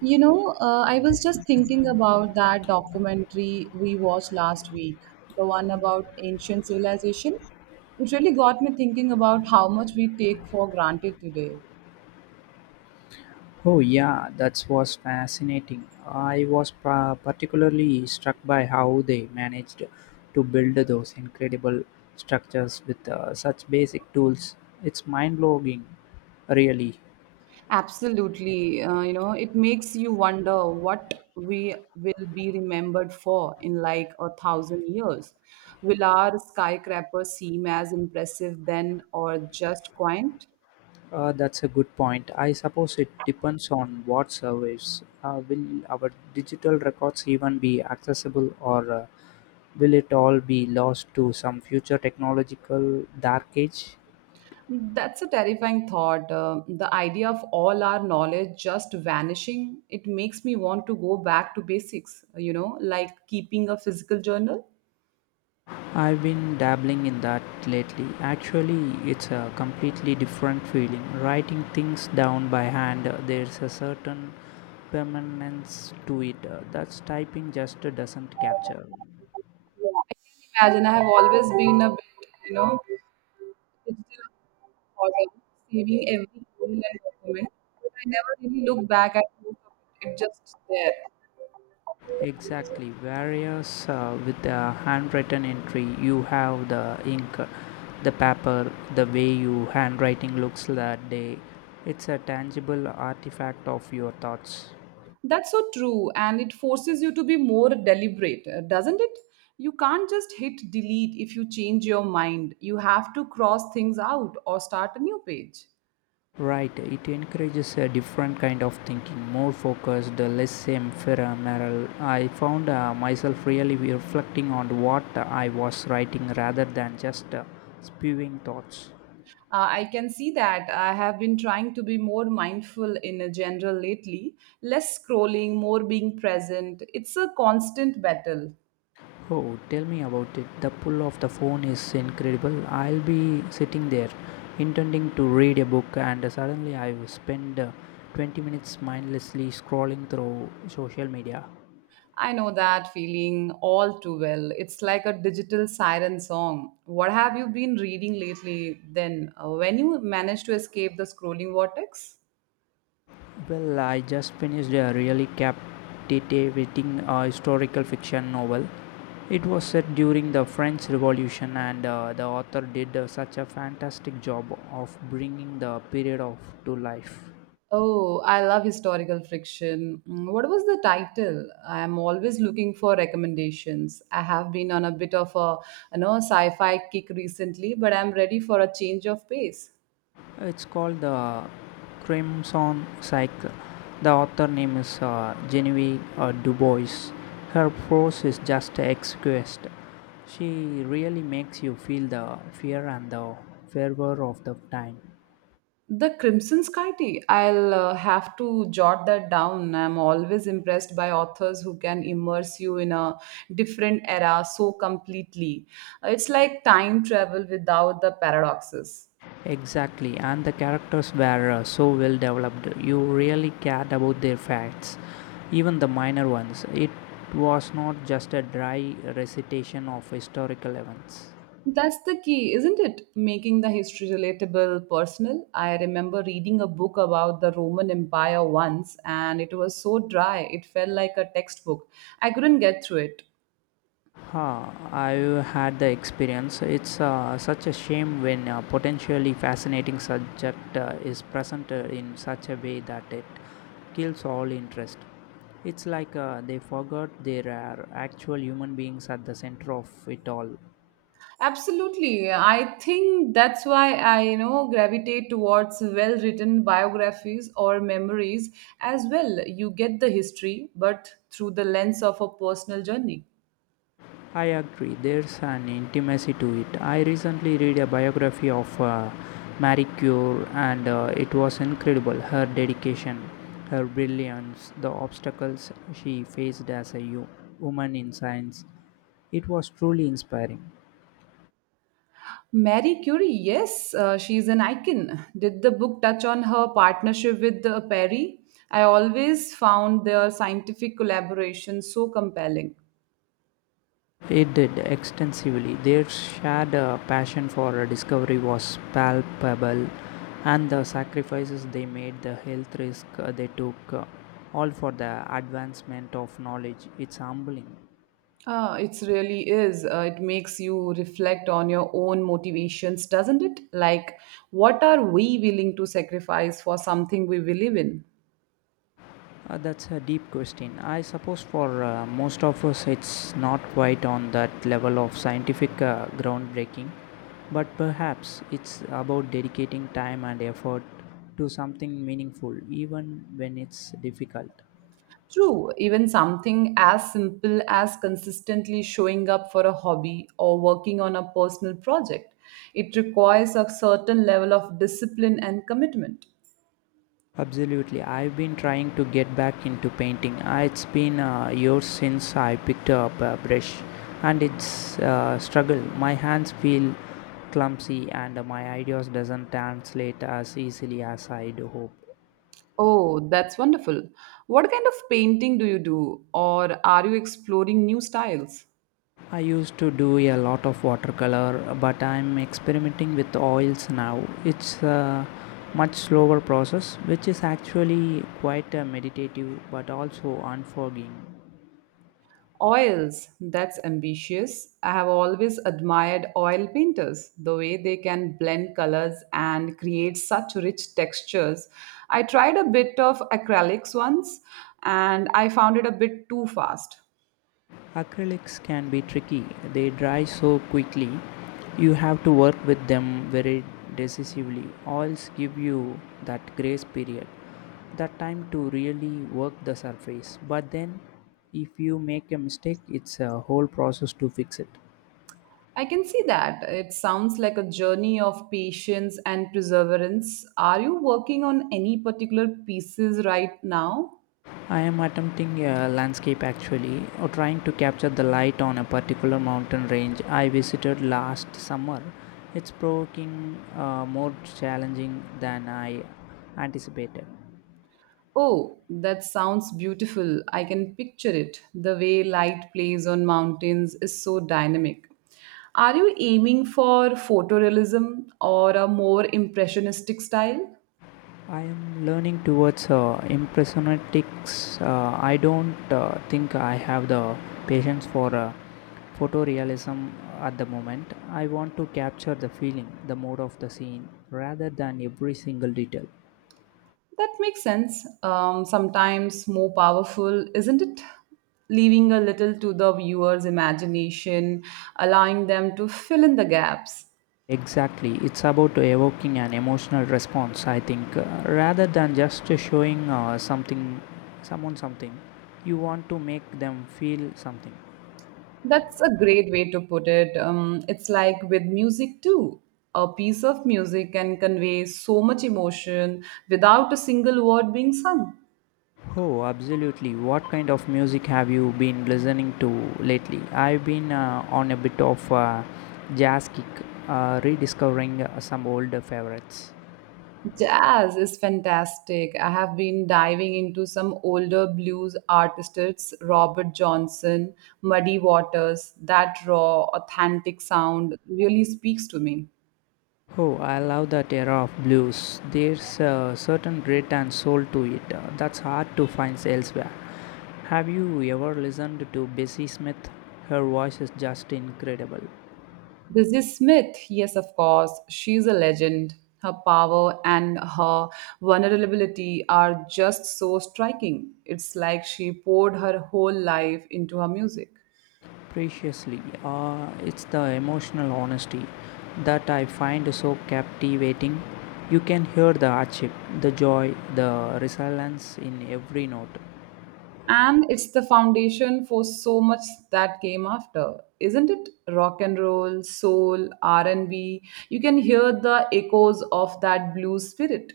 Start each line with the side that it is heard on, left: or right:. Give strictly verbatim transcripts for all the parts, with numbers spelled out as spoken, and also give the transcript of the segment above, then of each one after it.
right: You know, uh, I was just thinking about that documentary we watched last week, the one about ancient civilization. It really got me thinking about how much we take for granted today.
left: Oh, yeah, that was fascinating. I was pa- particularly struck by how they managed to build those incredible structures with uh, such basic tools. It's mind blowing, really.
right: Absolutely. Uh, you know, it makes you wonder what we will be remembered for in like a thousand years. Will our skyscrapers seem as impressive then or just quaint?
left: Uh, that's a good point. I suppose it depends on what service. Uh, will our digital records even be accessible, or uh, will it all be lost to some future technological dark age?
right: That's a terrifying thought. Uh, the idea of all our knowledge just vanishing, it makes me want to go back to basics, you know, like keeping a physical journal.
left: I've been dabbling in that lately. Actually, it's a completely different feeling. Writing things down by hand, uh, there's a certain permanence to it uh, that's typing just doesn't capture.
right: I can imagine I have always been a bit, you know, digital organ, saving every email and document, but I never really look back at most of it. It's just there.
left: Exactly. Whereas uh, with the handwritten entry, you have the ink, uh, the paper, the way your handwriting looks that day. It's a tangible artifact of your thoughts.
right: That's so true, and it forces you to be more deliberate, uh, doesn't it? You can't just hit delete if you change your mind. You have to cross things out or start a new page.
left: Right, it encourages a different kind of thinking, more focused, less ephemeral. I found uh, myself really reflecting on what I was writing rather than just uh, spewing thoughts.
right: Uh, I can see that. I have been trying to be more mindful in a general lately, less scrolling, more being present. It's a constant battle.
left: Oh, tell me about it. The pull of the phone is incredible. I'll be sitting there, intending to read a book, and suddenly I spend uh, twenty minutes mindlessly scrolling through social media.
right: I know that feeling all too well. It's like a digital siren song. What have you been reading lately then? Uh, When you managed to escape the scrolling vortex?
left: Well, I just finished a really captivating uh, historical fiction novel. It was set during the French Revolution, and uh, the author did uh, such a fantastic job of bringing the period of to life.
right: Oh, I love historical friction. Mm, what was the title? I am always looking for recommendations. I have been on a bit of a you know sci-fi kick recently, but I'm ready for a change of pace.
left: It's called the Crimson Cycle. The author name is uh, Genevieve uh, Du Bois. Her prose is just exquisite. She really makes you feel the fear and the fervor of the time.
right: The Crimson Sky Tea. I'll uh, have to jot that down. I'm always impressed by authors who can immerse you in a different era so completely. It's like time travel without the paradoxes.
left: Exactly, and the characters were uh, so well developed. You really cared about their facts, even the minor ones. It was not just a dry recitation of historical events.
right: That's the key, isn't it? Making the history relatable, personal. I remember reading a book about the Roman Empire once, and it was so dry, it felt like a textbook. I couldn't get through it.
left: Ha, I've had the experience. It's uh, such a shame when a potentially fascinating subject uh, is presented in such a way that it kills all interest. It's like uh, they forgot there are actual human beings at the center of it all.
right: Absolutely. I think that's why I, you know, gravitate towards well written biographies or memories as well. You get the history, but through the lens of a personal journey.
left: I agree, there's an intimacy to it. I recently read a biography of uh, Marie Curie, and uh, it was incredible her dedication, her brilliance, the obstacles she faced as a yo- woman in science. It was truly inspiring.
right: Marie Curie, yes, uh, she's an icon. Did the book touch on her partnership with uh, Perry? I always found their scientific collaboration so compelling.
left: It did extensively. Their shared uh, passion for uh, discovery was palpable, and the sacrifices they made, the health risk uh, they took, uh, all for the advancement of knowledge. It's humbling.
right: Ah, it really is. Uh, it makes you reflect on your own motivations, doesn't it? Like, what are we willing to sacrifice for something we believe in?
left: Uh, that's a deep question. I suppose for uh, most of us, it's not quite on that level of scientific uh, groundbreaking, but perhaps it's about dedicating time and effort to something meaningful, even when it's difficult.
right: True, even something as simple as consistently showing up for a hobby or working on a personal project. It requires a certain level of discipline and commitment.
left: Absolutely. I've been trying to get back into painting. Uh, It's been uh, years since I picked up a brush, and it's a struggle. My hands feel clumsy, and my ideas doesn't translate as easily as I'd hope.
right: Oh, that's wonderful. What kind of painting do you do, or are you exploring new styles?
left: I used to do a lot of watercolor, but I'm experimenting with oils now. It's a much slower process, which is actually quite uh, meditative but also unforgiving.
right: Oils, that's ambitious. I have always admired oil painters, the way they can blend colors and create such rich textures. I tried a bit of acrylics once and I found it a bit too fast.
left: Acrylics can be tricky. They dry so quickly. You have to work with them very decisively. Oils give you that grace period, that time to really work the surface. But then, if you make a mistake, it's a whole process to fix it.
right: I can see that. It sounds like a journey of patience and perseverance. Are you working on any particular pieces right now?
left: I am attempting a landscape actually, or trying to capture the light on a particular mountain range I visited last summer. It's provoking, uh, more challenging than I anticipated.
right: Oh, that sounds beautiful. I can picture it. The way light plays on mountains is so dynamic. Are you aiming for photorealism or a more impressionistic style?
left: I am learning towards uh, impressionistics. Uh, I don't uh, think I have the patience for uh, photorealism at the moment. I want to capture the feeling, the mood of the scene, rather than every single detail.
right: That makes sense. Um, sometimes more powerful, isn't it? Leaving a little to the viewer's imagination, allowing them to fill in the gaps.
left: Exactly, it's about evoking an emotional response. I think, uh, rather than just showing uh, something, someone something, you want to make them feel something.
right: That's a great way to put it. Um, it's like with music too. A piece of music can convey so much emotion without a single word being sung.
left: Oh, absolutely. What kind of music have you been listening to lately? I've been uh, on a bit of a jazz kick, uh, rediscovering uh, some older favorites.
right: Jazz is fantastic. I have been diving into some older blues artists, Robert Johnson, Muddy Waters. That raw, authentic sound really speaks to me.
left: Oh, I love that era of blues. There's a certain grit and soul to it uh, that's hard to find elsewhere. Have you ever listened to Bessie Smith? Her voice is just incredible.
right: Bessie Smith, yes, of course. She's a legend. Her power and her vulnerability are just so striking. It's like she poured her whole life into her music.
left: Preciously. Uh, it's the emotional honesty that I find so captivating. You can hear the hardship, the joy, the resilience in every note.
right: And it's the foundation for so much that came after, isn't it? Rock and roll, soul, R and B. You can hear the echoes of that blues spirit.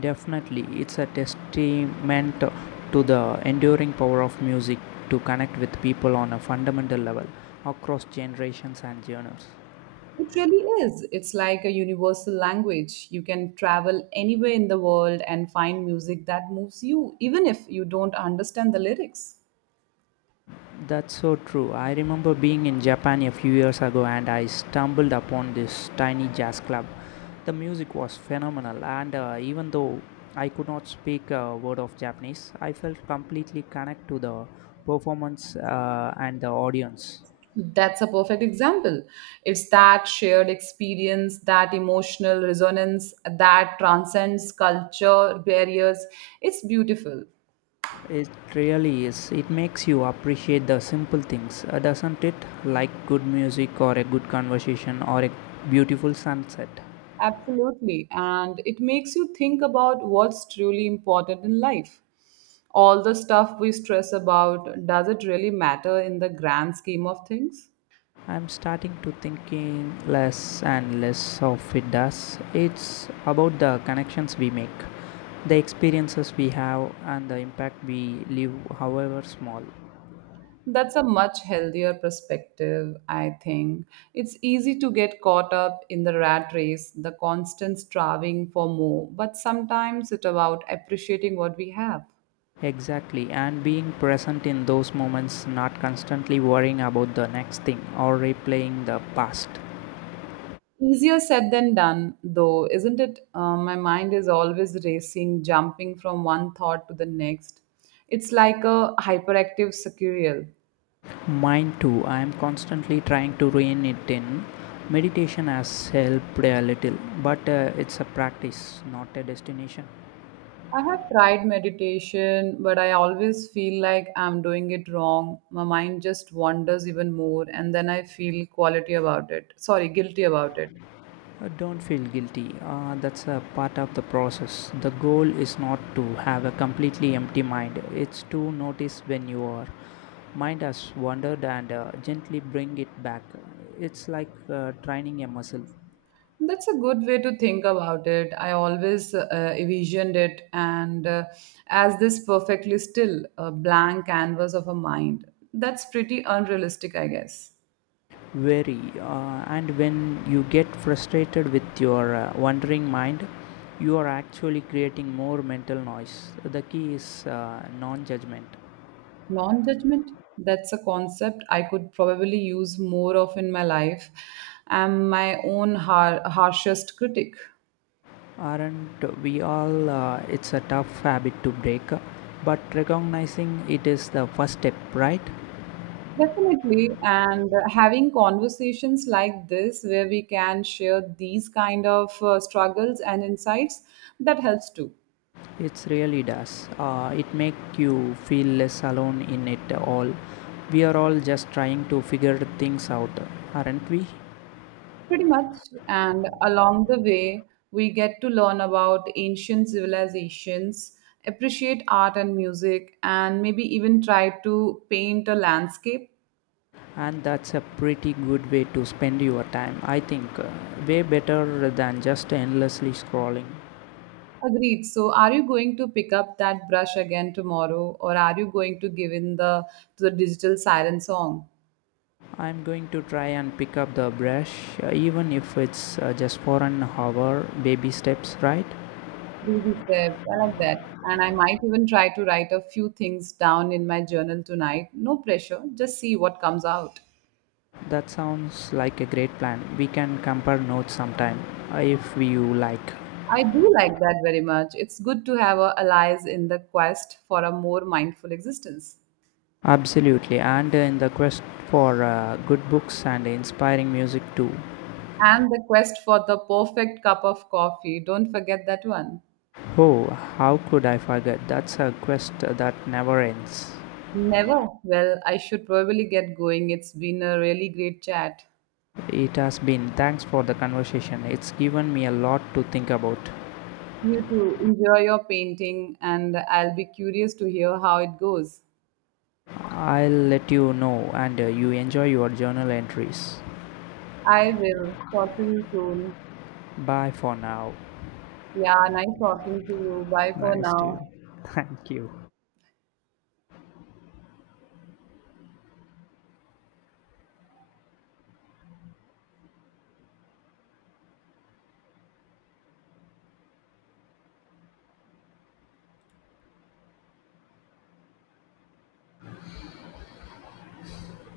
left: Definitely, it's a testament to the enduring power of music to connect with people on a fundamental level across generations and genres.
right: It really is. It's like a universal language. You can travel anywhere in the world and find music that moves you, even if you don't understand the lyrics.
left: That's so true. I remember being in Japan a few years ago and I stumbled upon this tiny jazz club. The music was phenomenal, and uh, even though I could not speak a word of Japanese, I felt completely connected to the performance uh, and the audience.
right: That's a perfect example. It's that shared experience, that emotional resonance that transcends culture barriers. It's beautiful.
left: It really is. It makes you appreciate the simple things, uh, doesn't it? Like good music, or a good conversation, or a beautiful sunset.
right: Absolutely. And it makes you think about what's truly important in life. All the stuff we stress about, does it really matter in the grand scheme of things?
left: I'm starting to thinking less and less of it does. It's about the connections we make, the experiences we have, and the impact we leave, however small.
right: That's a much healthier perspective, I think. It's easy to get caught up in the rat race, the constant striving for more, but sometimes it's about appreciating what we have.
left: Exactly, and being present in those moments, not constantly worrying about the next thing or replaying the past.
right: Easier said than done, though, isn't it? Uh, my mind is always racing, jumping from one thought to the next. It's like a hyperactive squirrel.
left: Mine too, I am constantly trying to rein it in. Meditation has helped a little, but uh, it's a practice, not a destination.
right: I have tried meditation, but I always feel like I'm doing it wrong. My mind just wanders even more, and then I feel quality about it. Sorry, guilty about it.
left: Uh, Don't feel guilty. Uh, that's a part of the process. The goal is not to have a completely empty mind, it's to notice when your mind has wandered and uh, gently bring it back. It's like uh, training a muscle.
right: That's a good way to think about it. I always uh, envisioned it, and uh, as this perfectly still, a blank canvas of a mind. That's pretty unrealistic, I guess.
left: Very. Uh, and when you get frustrated with your uh, wandering mind, you are actually creating more mental noise. The key is uh, non judgment.
right: Non judgment, that's a concept I could probably use more of in my life. I'm my own har- harshest critic.
left: Aren't we all? Uh, it's a tough habit to break, but recognizing it is the first step, right?
right: Definitely. And uh, having conversations like this, where we can share these kind of uh, struggles and insights, that helps too.
left: It really does. Uh, it makes you feel less alone in it all. We are all just trying to figure things out, aren't we?
right: Pretty much. And along the way, we get to learn about ancient civilizations, appreciate art and music, and maybe even try to paint a landscape.
left: And that's a pretty good way to spend your time, I think. Uh, way better than just endlessly scrolling.
right: Agreed. So, are you going to pick up that brush again tomorrow, or are you going to give in the to the digital siren song?
left: I'm going to try and pick up the brush, uh, even if it's uh, just for an hour, baby steps, right?
right: Baby steps. I like that. And I might even try to write a few things down in my journal tonight. No pressure. Just see what comes out.
left: That sounds like a great plan. We can compare notes sometime if you like.
right: I do like that very much. It's good to have a allies in the quest for a more mindful existence.
left: Absolutely, and in the quest for uh, good books and inspiring music too.
right: And the quest for the perfect cup of coffee. Don't forget that one.
left: Oh, how could I forget? That's a quest that never ends.
right: Never. Well, I should probably get going. It's been a really great chat.
left: It has been. Thanks for the conversation. It's given me a lot to think about.
right: You too. Enjoy your painting, and I'll be curious to hear how it goes.
left: I'll let you know and uh, you enjoy your journal entries.
right: I will. Talk to you soon.
left: Bye for now.
right: Yeah, nice talking to you. Bye for
left: Nice to.
right: now.
left: Thank you.